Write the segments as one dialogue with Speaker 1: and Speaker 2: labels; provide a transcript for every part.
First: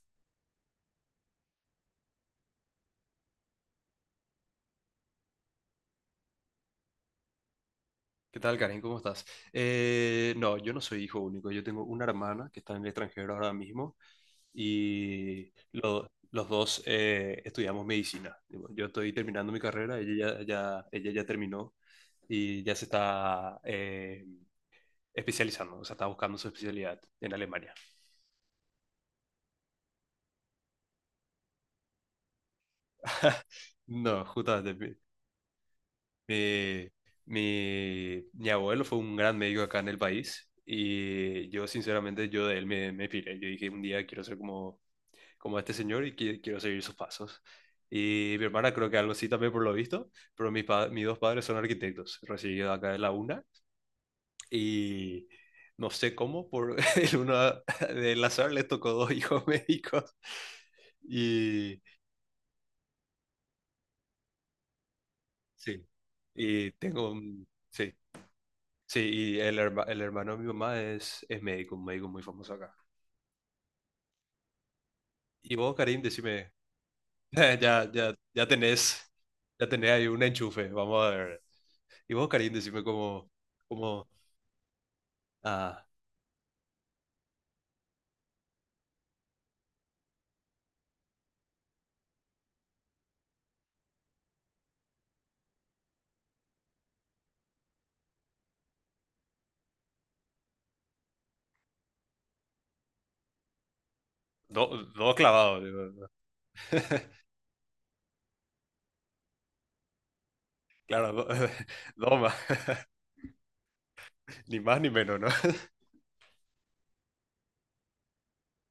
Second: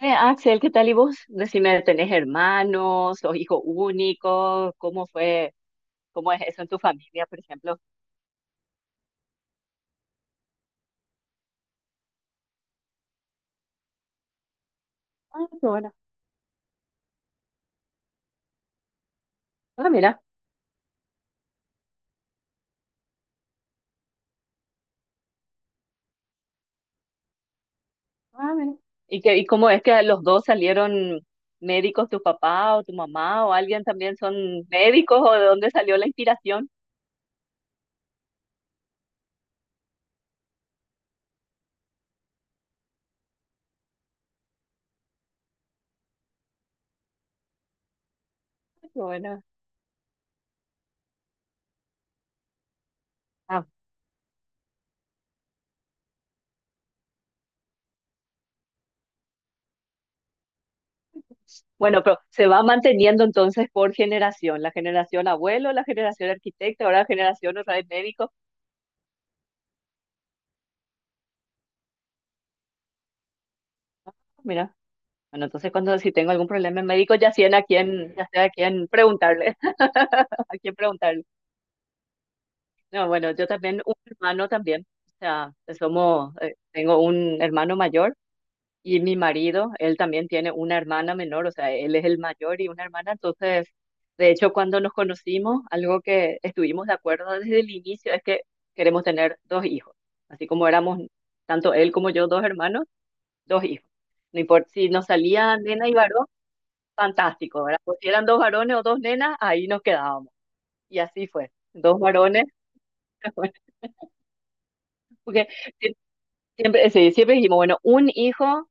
Speaker 1: Axel, ¿qué tal y vos? Decime, ¿tenés hermanos o hijo único? ¿Cómo fue? ¿Cómo es eso en tu familia, por ejemplo?
Speaker 2: ¿Qué tal, Karen? ¿Cómo estás? No, yo no soy hijo único. Yo tengo una hermana que está en el extranjero ahora mismo
Speaker 1: Ah,
Speaker 2: y
Speaker 1: qué bueno.
Speaker 2: los dos estudiamos medicina. Yo estoy terminando mi
Speaker 1: Ah,
Speaker 2: carrera,
Speaker 1: mira.
Speaker 2: ella ya, ella ya terminó y ya se está especializando, o sea, está buscando su especialidad en Alemania.
Speaker 1: Ah, mira. ¿Y cómo es que los dos salieron médicos, tu papá o tu mamá o alguien también
Speaker 2: No,
Speaker 1: son
Speaker 2: justamente.
Speaker 1: médicos o de dónde salió la inspiración?
Speaker 2: Mi, mi abuelo fue un gran médico acá en el país y yo sinceramente yo de él me piré. Yo dije un día quiero ser como, como a este señor y quiero seguir sus pasos. Y mi hermana
Speaker 1: Ah,
Speaker 2: creo que
Speaker 1: qué
Speaker 2: algo así
Speaker 1: bueno.
Speaker 2: también por lo visto, pero mis dos padres son arquitectos, recibido acá de la UNA
Speaker 1: Ah,
Speaker 2: y no sé cómo, por el uno del azar les tocó dos hijos médicos y
Speaker 1: bueno, pero se va manteniendo entonces por generación, la generación abuelo, la
Speaker 2: sí,
Speaker 1: generación
Speaker 2: y
Speaker 1: arquitecta, ahora la
Speaker 2: tengo un,
Speaker 1: generación otra vez
Speaker 2: sí,
Speaker 1: médico.
Speaker 2: sí, y el hermano de mi mamá es médico, un médico muy famoso acá.
Speaker 1: Mira. Bueno,
Speaker 2: Y
Speaker 1: entonces
Speaker 2: vos,
Speaker 1: cuando
Speaker 2: Karim,
Speaker 1: si tengo algún
Speaker 2: decime,
Speaker 1: problema médico, ya sé a
Speaker 2: ya, ya,
Speaker 1: quién, ya sé
Speaker 2: ya
Speaker 1: a quién
Speaker 2: tenés,
Speaker 1: preguntarle,
Speaker 2: ya tenés ahí un
Speaker 1: a
Speaker 2: enchufe,
Speaker 1: quién
Speaker 2: vamos a
Speaker 1: preguntarle.
Speaker 2: ver. Y vos, Karim, decime
Speaker 1: No, bueno, yo también, un
Speaker 2: como,
Speaker 1: hermano también, o sea, pues,
Speaker 2: ah,
Speaker 1: somos, tengo un hermano mayor y mi marido, él también tiene una hermana menor, o sea, él es el mayor y una hermana, entonces, de hecho, cuando nos conocimos, algo que estuvimos de acuerdo desde el inicio es que queremos tener dos hijos, así como éramos tanto él como yo dos hermanos, dos hijos. No importa
Speaker 2: do,
Speaker 1: si nos
Speaker 2: do
Speaker 1: salía
Speaker 2: clavado,
Speaker 1: nena
Speaker 2: digo,
Speaker 1: y
Speaker 2: ¿no?
Speaker 1: varón fantástico, ¿verdad? Pues si eran dos varones o dos nenas, ahí nos quedábamos. Y
Speaker 2: Claro, do,
Speaker 1: así fue. Dos
Speaker 2: do más,
Speaker 1: varones, bueno,
Speaker 2: ni más ni menos, ¿no?
Speaker 1: porque sie- siempre, sí, siempre dijimos, bueno, un hijo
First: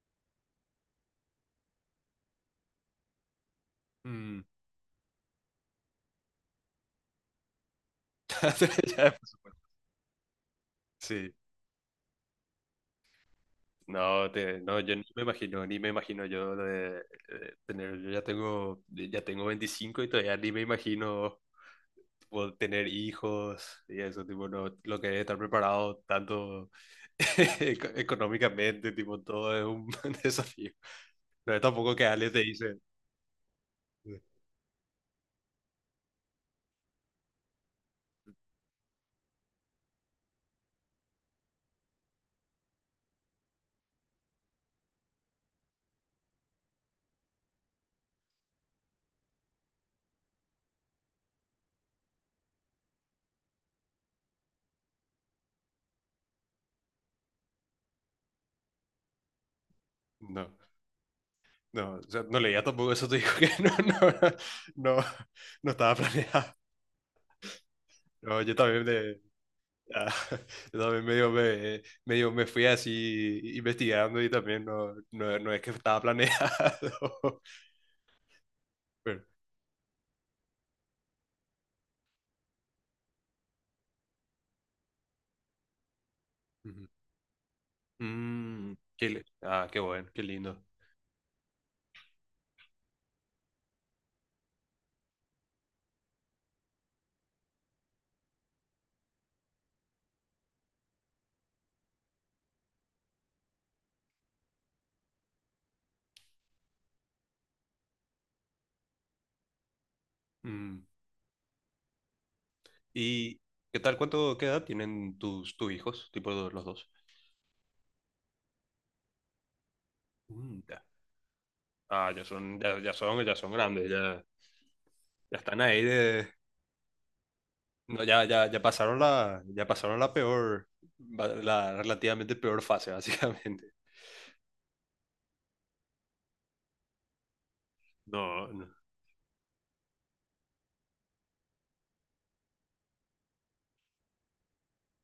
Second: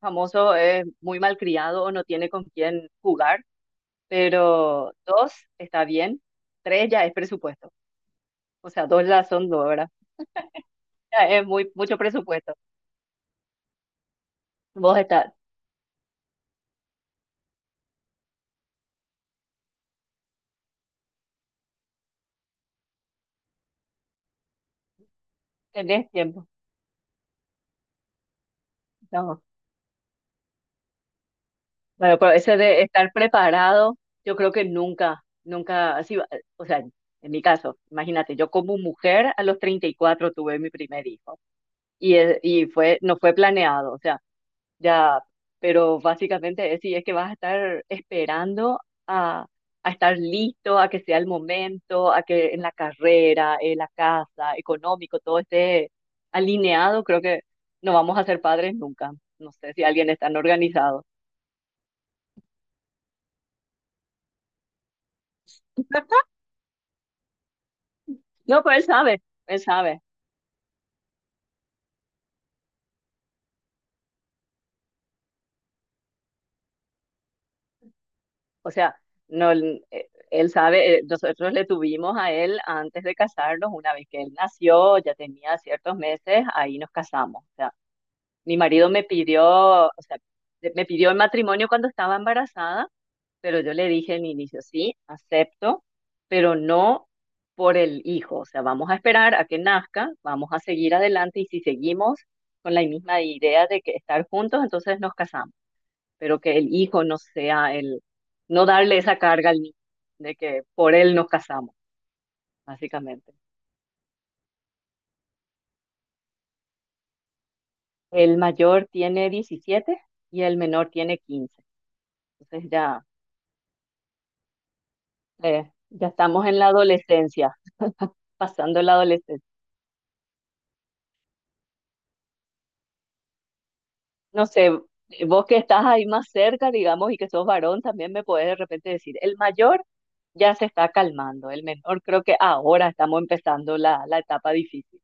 Speaker 1: famoso es muy malcriado o no tiene con quién jugar,
Speaker 2: Mm.
Speaker 1: pero dos está bien, tres ya es presupuesto. O sea, dos
Speaker 2: Ya,
Speaker 1: ya
Speaker 2: por
Speaker 1: son
Speaker 2: supuesto.
Speaker 1: dos, ¿verdad? Ya
Speaker 2: Sí.
Speaker 1: es muy, mucho presupuesto.
Speaker 2: No, yo
Speaker 1: Vos
Speaker 2: ni me
Speaker 1: está,
Speaker 2: imagino, ni me imagino yo de tener, yo ya tengo 25 y todavía ni me imagino tipo, tener hijos y eso, tipo, no, lo que es estar preparado
Speaker 1: tenés tiempo.
Speaker 2: tanto económicamente, tipo,
Speaker 1: No.
Speaker 2: todo es un desafío. No es tampoco que
Speaker 1: Bueno,
Speaker 2: Ale
Speaker 1: pero
Speaker 2: te
Speaker 1: ese
Speaker 2: dice,
Speaker 1: de estar preparado, yo creo que nunca, nunca, así, o sea, en mi caso, imagínate, yo como mujer a los 34 tuve mi primer hijo y, y fue, no fue planeado, o sea, ya, pero básicamente es, sí, es que vas a estar esperando a, a estar listo, a que sea el momento, a que en la carrera, en la casa, económico, todo esté alineado, creo que no vamos a ser padres nunca. No sé si alguien es tan
Speaker 2: no,
Speaker 1: organizado.
Speaker 2: no, o sea, no leía tampoco eso, te digo que no, no, no estaba planeado. No, yo
Speaker 1: No, pero él
Speaker 2: también.
Speaker 1: sabe, él sabe.
Speaker 2: Ah, yo también medio me fui así investigando y también no es que estaba planeado.
Speaker 1: O sea,
Speaker 2: Pero,
Speaker 1: no, él sabe, nosotros le tuvimos a él antes de casarnos, una vez que él nació, ya tenía ciertos meses, ahí
Speaker 2: ujú.
Speaker 1: nos casamos. O sea, mi
Speaker 2: Mm,
Speaker 1: marido me pidió,
Speaker 2: qué
Speaker 1: o
Speaker 2: bueno,
Speaker 1: sea,
Speaker 2: qué lindo.
Speaker 1: me pidió el matrimonio cuando estaba embarazada, pero yo le dije en inicio, sí, acepto, pero no por el hijo. O sea, vamos a esperar a que nazca, vamos a seguir adelante y si seguimos con la misma idea de que estar juntos, entonces nos casamos. Pero que el hijo no sea el, no darle esa carga al niño de que
Speaker 2: Mm,
Speaker 1: por él nos casamos, básicamente.
Speaker 2: ¿y qué tal? ¿Cuánto, qué edad tienen tus hijos? Tipo los dos.
Speaker 1: El mayor tiene 17 y el
Speaker 2: Mm, ya.
Speaker 1: menor tiene 15.
Speaker 2: Ah, ya son,
Speaker 1: Entonces ya,
Speaker 2: ya son grandes, ya, ya están ahí
Speaker 1: ya
Speaker 2: de.
Speaker 1: estamos en la adolescencia,
Speaker 2: No,
Speaker 1: pasando la adolescencia.
Speaker 2: ya pasaron la peor, la relativamente peor fase, básicamente.
Speaker 1: No sé, vos que estás ahí más cerca, digamos, y que sos varón, también me podés
Speaker 2: No,
Speaker 1: de
Speaker 2: no.
Speaker 1: repente decir, el mayor ya se está calmando, el menor creo que ahora estamos empezando la, la etapa difícil,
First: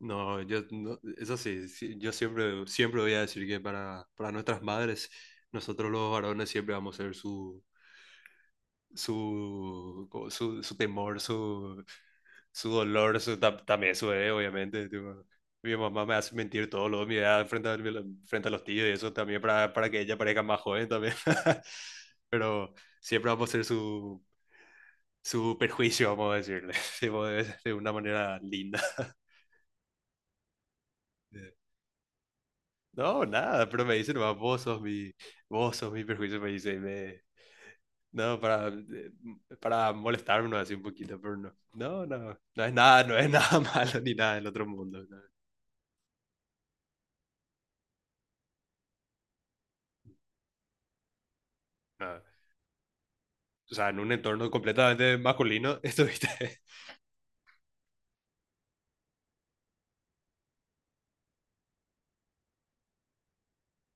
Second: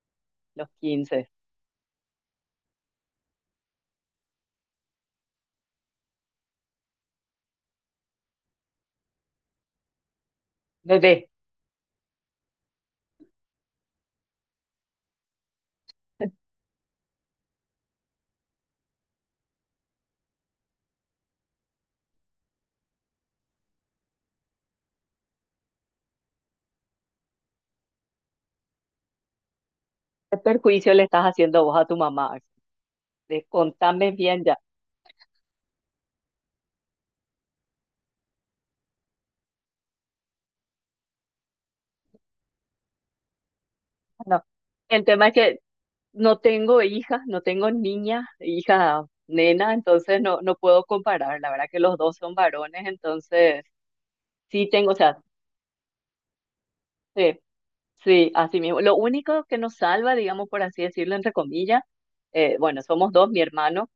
Speaker 2: No, yo,
Speaker 1: los
Speaker 2: no,
Speaker 1: 15.
Speaker 2: eso sí, sí, yo siempre voy a decir que para nuestras madres, nosotros los varones siempre vamos a ser su, su temor,
Speaker 1: Bebé.
Speaker 2: su dolor, también su bebé, obviamente, tipo, mi mamá me hace mentir todo lo de mi edad frente a los tíos y eso también para que ella parezca más joven también. Pero siempre vamos a ser su perjuicio, vamos a decirle, tipo, de una manera linda.
Speaker 1: ¿Qué perjuicio le estás haciendo vos a tu mamá?
Speaker 2: No, nada, pero me
Speaker 1: Contame
Speaker 2: dice nomás,
Speaker 1: bien ya.
Speaker 2: vos sos mi perjuicio, me dice, y me, no, para molestarme no, así un poquito, pero no es nada, no es nada malo ni nada
Speaker 1: No.
Speaker 2: del otro mundo,
Speaker 1: El
Speaker 2: no,
Speaker 1: tema es que no tengo hijas, no tengo niña, hija, nena, entonces no, no puedo comparar. La verdad que los dos
Speaker 2: no.
Speaker 1: son varones, entonces
Speaker 2: O sea, en un entorno
Speaker 1: sí tengo, o
Speaker 2: completamente
Speaker 1: sea,
Speaker 2: masculino estuviste.
Speaker 1: sí, sí, así mismo. Lo único que nos salva, digamos, por así decirlo, entre comillas, bueno, somos dos, mi hermano,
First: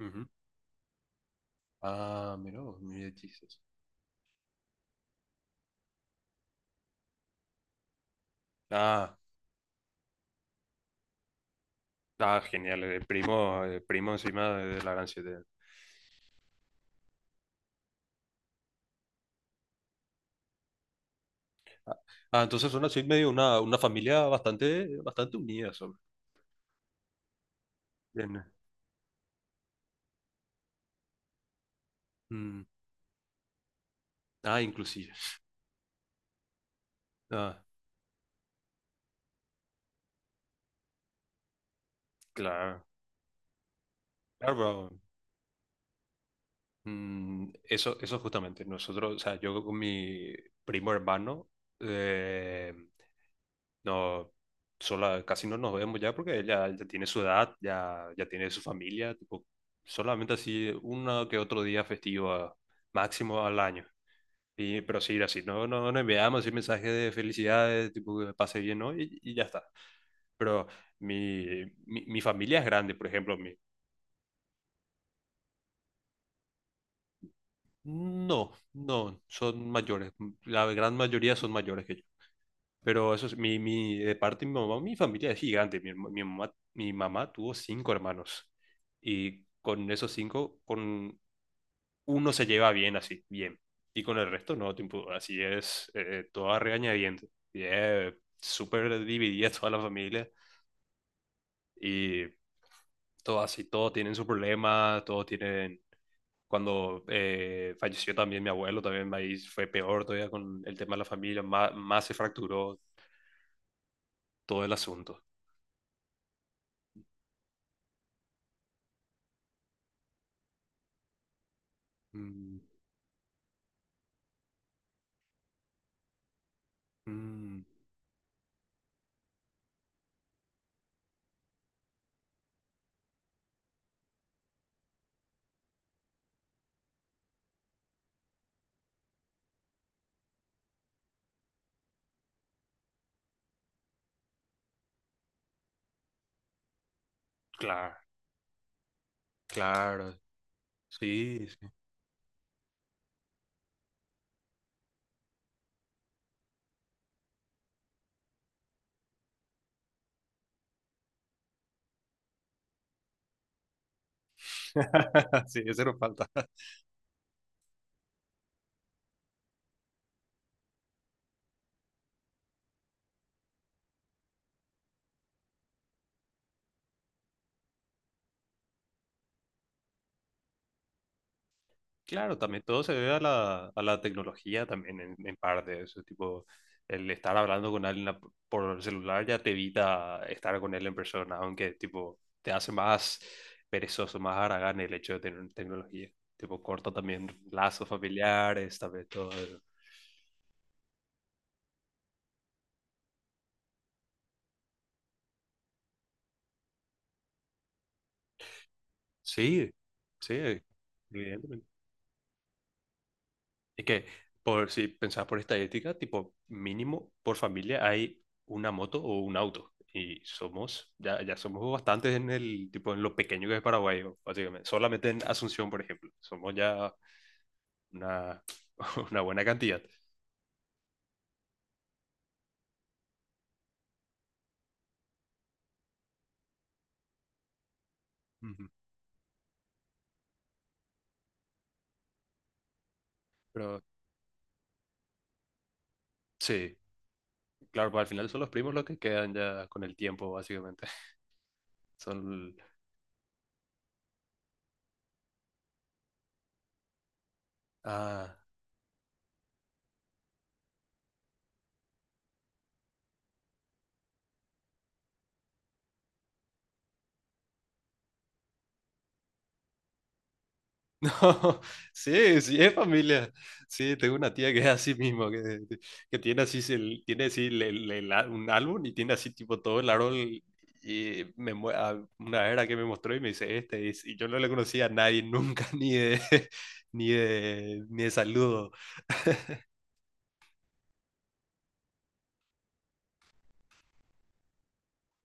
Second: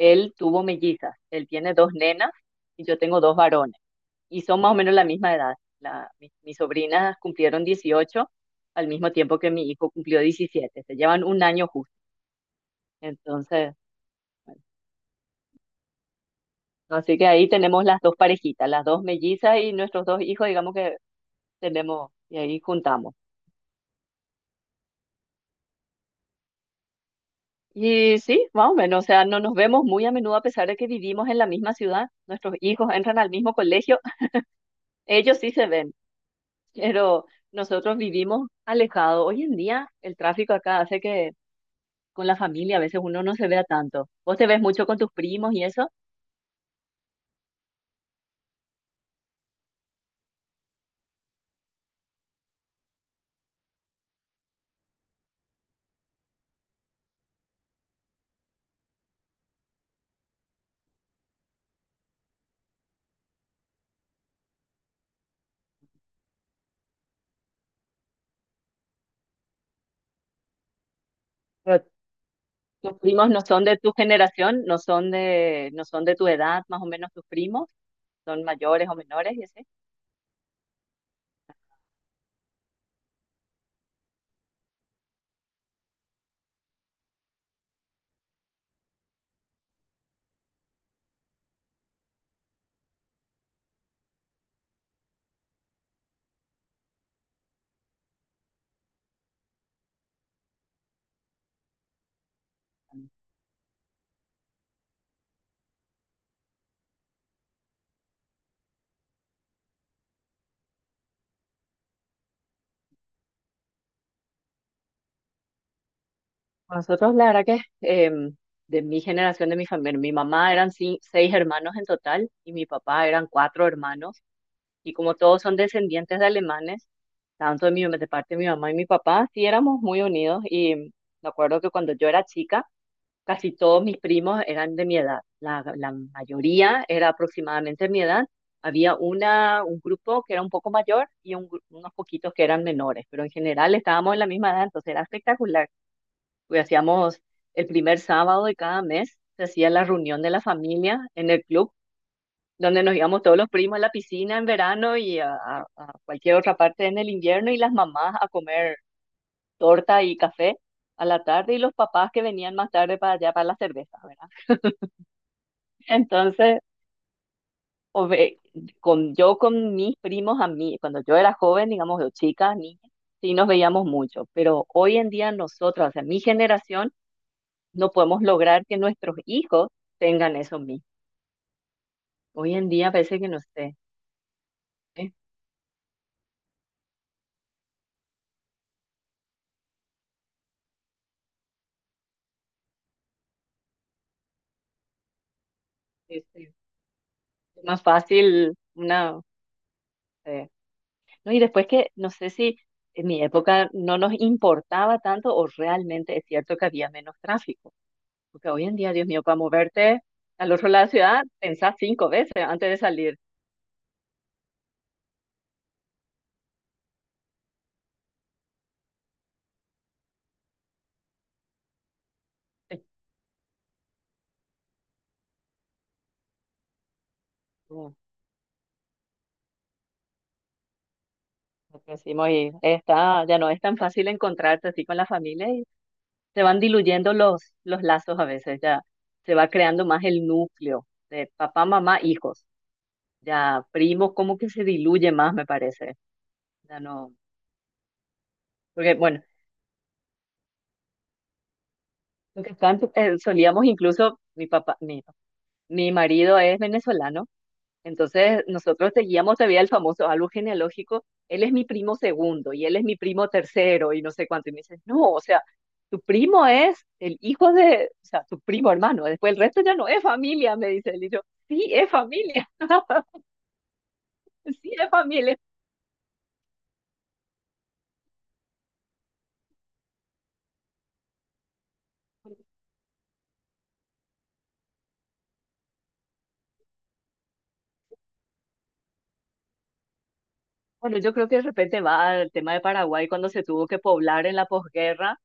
Speaker 2: Ujú.
Speaker 1: tuvo mellizas, él tiene dos nenas
Speaker 2: Ah, mira, vos,
Speaker 1: y yo
Speaker 2: mira,
Speaker 1: tengo dos
Speaker 2: Jesus.
Speaker 1: varones. Y son más o menos la misma edad. La, mi- mis sobrinas cumplieron 18 al mismo
Speaker 2: Ah,
Speaker 1: tiempo que mi hijo cumplió 17. Se llevan un año justo.
Speaker 2: ah, genial,
Speaker 1: Entonces,
Speaker 2: primo encima de la gran siete.
Speaker 1: así que ahí tenemos las dos parejitas, las dos mellizas y nuestros dos hijos, digamos que tenemos, y
Speaker 2: Ah,
Speaker 1: ahí
Speaker 2: entonces son así
Speaker 1: juntamos.
Speaker 2: medio una familia bastante, bastante unida, son.
Speaker 1: Y
Speaker 2: Bien. Eh.
Speaker 1: sí, más o menos, o sea, no nos vemos muy a menudo a pesar de que vivimos en la misma ciudad. Nuestros
Speaker 2: Mm.
Speaker 1: hijos entran al mismo colegio,
Speaker 2: Ah, inclusive.
Speaker 1: ellos sí se ven, pero
Speaker 2: Ah,
Speaker 1: nosotros vivimos alejados. Hoy en día el tráfico acá hace que con la familia, a
Speaker 2: claro.
Speaker 1: veces uno no se vea tanto. ¿Vos te
Speaker 2: Claro,
Speaker 1: ves mucho con
Speaker 2: pero
Speaker 1: tus primos y eso?
Speaker 2: mm, eso justamente. Nosotros, o sea, yo con mi primo hermano, eh, no, sola, casi no nos vemos ya porque ella ya tiene su edad, ya, ya tiene su familia, tipo, solamente así uno que otro día festivo máximo al año. Y, pero sí, así, no enviamos así mensajes de felicidades, tipo, que me pase bien, ¿no? Y ya está. Pero
Speaker 1: Pero
Speaker 2: mi familia es grande,
Speaker 1: ¿tus
Speaker 2: por
Speaker 1: primos
Speaker 2: ejemplo,
Speaker 1: no
Speaker 2: mi.
Speaker 1: son de tu generación, no son de, no son de tu edad, más o menos tus primos? ¿Son
Speaker 2: No,
Speaker 1: mayores o
Speaker 2: no,
Speaker 1: menores y así?
Speaker 2: son mayores. La gran mayoría son mayores que yo. Pero eso es, mi, de parte de mi mamá, mi familia es gigante. Mi mamá tuvo 5 hermanos. Y con esos 5, con uno se lleva bien así, bien. Y con el resto no, tipo, así es, toda regañadientes. Y es súper dividida toda la familia. Y todo así, todo tienen su problema, todos tienen... Cuando falleció también mi abuelo, también ahí fue peor todavía con el tema de la familia, más, más se fracturó todo el asunto.
Speaker 1: Nosotros, la verdad que em, de mi generación, de mi familia, mi mamá eran seis hermanos en total y
Speaker 2: Mm,
Speaker 1: mi papá eran cuatro hermanos. Y como todos son descendientes de alemanes,
Speaker 2: mm,
Speaker 1: tanto de, mi, de parte de mi mamá y mi papá, sí éramos muy unidos. Y me acuerdo que cuando yo era chica, casi todos mis primos eran de mi edad, la mayoría era aproximadamente mi edad. Había un grupo que era un poco mayor y unos poquitos que eran menores, pero en general estábamos en la misma edad, entonces era espectacular. Pues hacíamos el
Speaker 2: claro,
Speaker 1: primer sábado de cada mes, se hacía la
Speaker 2: claro,
Speaker 1: reunión de la familia en el
Speaker 2: sí, sí.
Speaker 1: club, donde nos íbamos todos los primos a la piscina en verano y a cualquier otra parte en el invierno y las mamás a comer torta y café a la tarde y los papás que venían más tarde para allá para la cerveza, ¿verdad?
Speaker 2: Sí, ese nos falta.
Speaker 1: Entonces, o ve- con, yo con mis primos, a mí, cuando yo era joven, digamos, yo chica, niña, sí nos veíamos mucho, pero hoy en día nosotros, o sea, mi generación, no podemos lograr que nuestros hijos tengan eso mismo.
Speaker 2: Claro,
Speaker 1: Hoy
Speaker 2: también
Speaker 1: en
Speaker 2: todo
Speaker 1: día
Speaker 2: se debe a
Speaker 1: parece que no sé,
Speaker 2: a la tecnología también
Speaker 1: es,
Speaker 2: en parte. Eso, tipo, el estar hablando con alguien por el celular ya te evita estar con él en persona, aunque tipo te hace más perezoso, más haragán el hecho de tener tecnología.
Speaker 1: es
Speaker 2: Tipo, corta también
Speaker 1: más
Speaker 2: lazos
Speaker 1: fácil
Speaker 2: familiares, también
Speaker 1: una...
Speaker 2: todo eso.
Speaker 1: eh, no, y después que, no sé si en mi época no nos importaba tanto o realmente es cierto que había menos tráfico. Porque hoy en día, Dios mío, para
Speaker 2: Sí,
Speaker 1: moverte al
Speaker 2: sí,
Speaker 1: otro lado de la ciudad,
Speaker 2: evidentemente.
Speaker 1: pensás cinco veces antes de salir.
Speaker 2: Es que, por, si pensás por estadística, tipo, mínimo por familia hay una moto o un auto. Y somos, ya, ya somos bastantes en el,
Speaker 1: Sí.
Speaker 2: tipo, en lo pequeño que es Paraguay, básicamente. Solamente en Asunción, por ejemplo. Somos ya
Speaker 1: Mm,
Speaker 2: una una buena cantidad.
Speaker 1: lo que decimos, y está, ya no es tan fácil encontrarse así con la familia y se van diluyendo los lazos a veces,
Speaker 2: Ujú.
Speaker 1: ya se va creando más el núcleo de papá, mamá, hijos, ya
Speaker 2: Pero
Speaker 1: primos, como que se diluye más, me parece.
Speaker 2: sí,
Speaker 1: Ya no,
Speaker 2: claro, pues al final son los primos los
Speaker 1: porque
Speaker 2: que
Speaker 1: bueno,
Speaker 2: quedan ya con el tiempo, básicamente.
Speaker 1: lo que
Speaker 2: Son,
Speaker 1: están, solíamos incluso, mi papá, mi marido es venezolano.
Speaker 2: ah,
Speaker 1: Entonces, nosotros seguíamos todavía el famoso árbol genealógico, él es mi primo segundo y él es mi primo tercero y no sé cuánto. Y me dicen, no, o sea, tu primo es el hijo de, o sea, tu primo hermano, después el resto ya no es familia, me dice él. Y yo, sí, es
Speaker 2: sí,
Speaker 1: familia,
Speaker 2: sí, es familia. Sí, tengo una tía que es
Speaker 1: sí, es
Speaker 2: así mismo,
Speaker 1: familia.
Speaker 2: que tiene así, tiene así un álbum y tiene así tipo todo el árbol y una era que me mostró y me dice, este es, y yo no le conocía a nadie nunca, ni de, ni de saludo.
Speaker 1: Bueno, yo creo que de repente va al tema de Paraguay cuando se tuvo que poblar en la posguerra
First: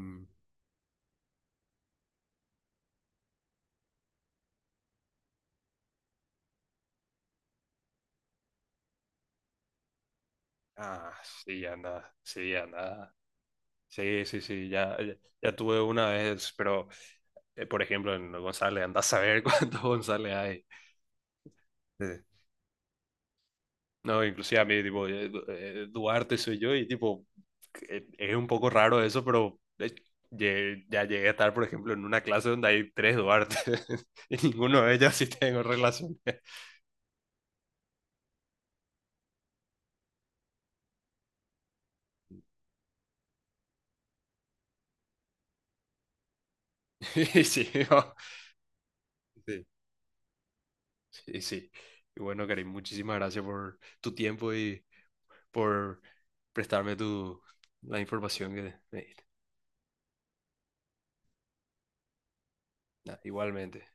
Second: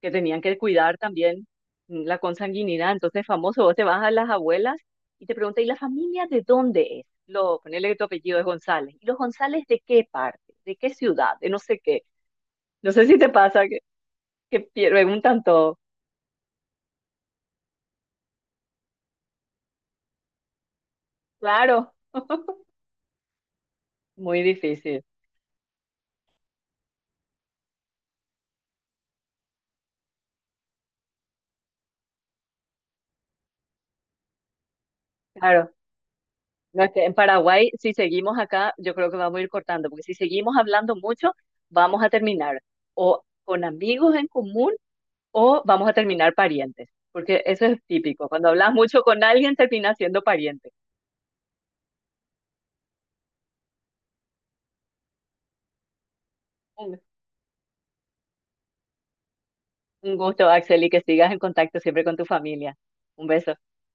Speaker 1: que tenían que cuidar también la consanguinidad. Entonces, famoso, vos te vas a las abuelas y te preguntas, ¿y la familia de dónde es? Lo, ponele que tu apellido es González. ¿Y los González de qué parte? ¿De qué
Speaker 2: ah,
Speaker 1: ciudad? De no
Speaker 2: sí, ya
Speaker 1: sé qué.
Speaker 2: nada, sí, ya
Speaker 1: No sé
Speaker 2: nada.
Speaker 1: si te pasa
Speaker 2: Sí, sí, sí,
Speaker 1: que
Speaker 2: ya, ya,
Speaker 1: preguntan
Speaker 2: ya
Speaker 1: todo.
Speaker 2: tuve una vez, pero, por ejemplo, en González, andás a saber cuántos González hay.
Speaker 1: Claro,
Speaker 2: Sí. No,
Speaker 1: muy
Speaker 2: inclusive a mí,
Speaker 1: difícil.
Speaker 2: tipo, Duarte soy yo y, tipo, es un poco raro eso, pero ya llegué a estar, por ejemplo, en una clase donde hay 3 Duarte y ninguno de ellos sí tengo
Speaker 1: Claro.
Speaker 2: relación.
Speaker 1: No, es que en Paraguay, si seguimos acá, yo creo que vamos a ir cortando, porque si seguimos hablando mucho, vamos a terminar o con amigos en común o vamos a terminar parientes,
Speaker 2: Y
Speaker 1: porque eso
Speaker 2: sí,
Speaker 1: es
Speaker 2: no,
Speaker 1: típico. Cuando hablas mucho con alguien,
Speaker 2: sí,
Speaker 1: terminas siendo pariente.
Speaker 2: sí, sí. Y bueno, Karim, muchísimas gracias por tu tiempo y por prestarme
Speaker 1: Un
Speaker 2: tu, la información que me diste.
Speaker 1: un gusto, Axel, y que sigas en contacto siempre con tu familia.
Speaker 2: Nada,
Speaker 1: Un beso.
Speaker 2: igualmente.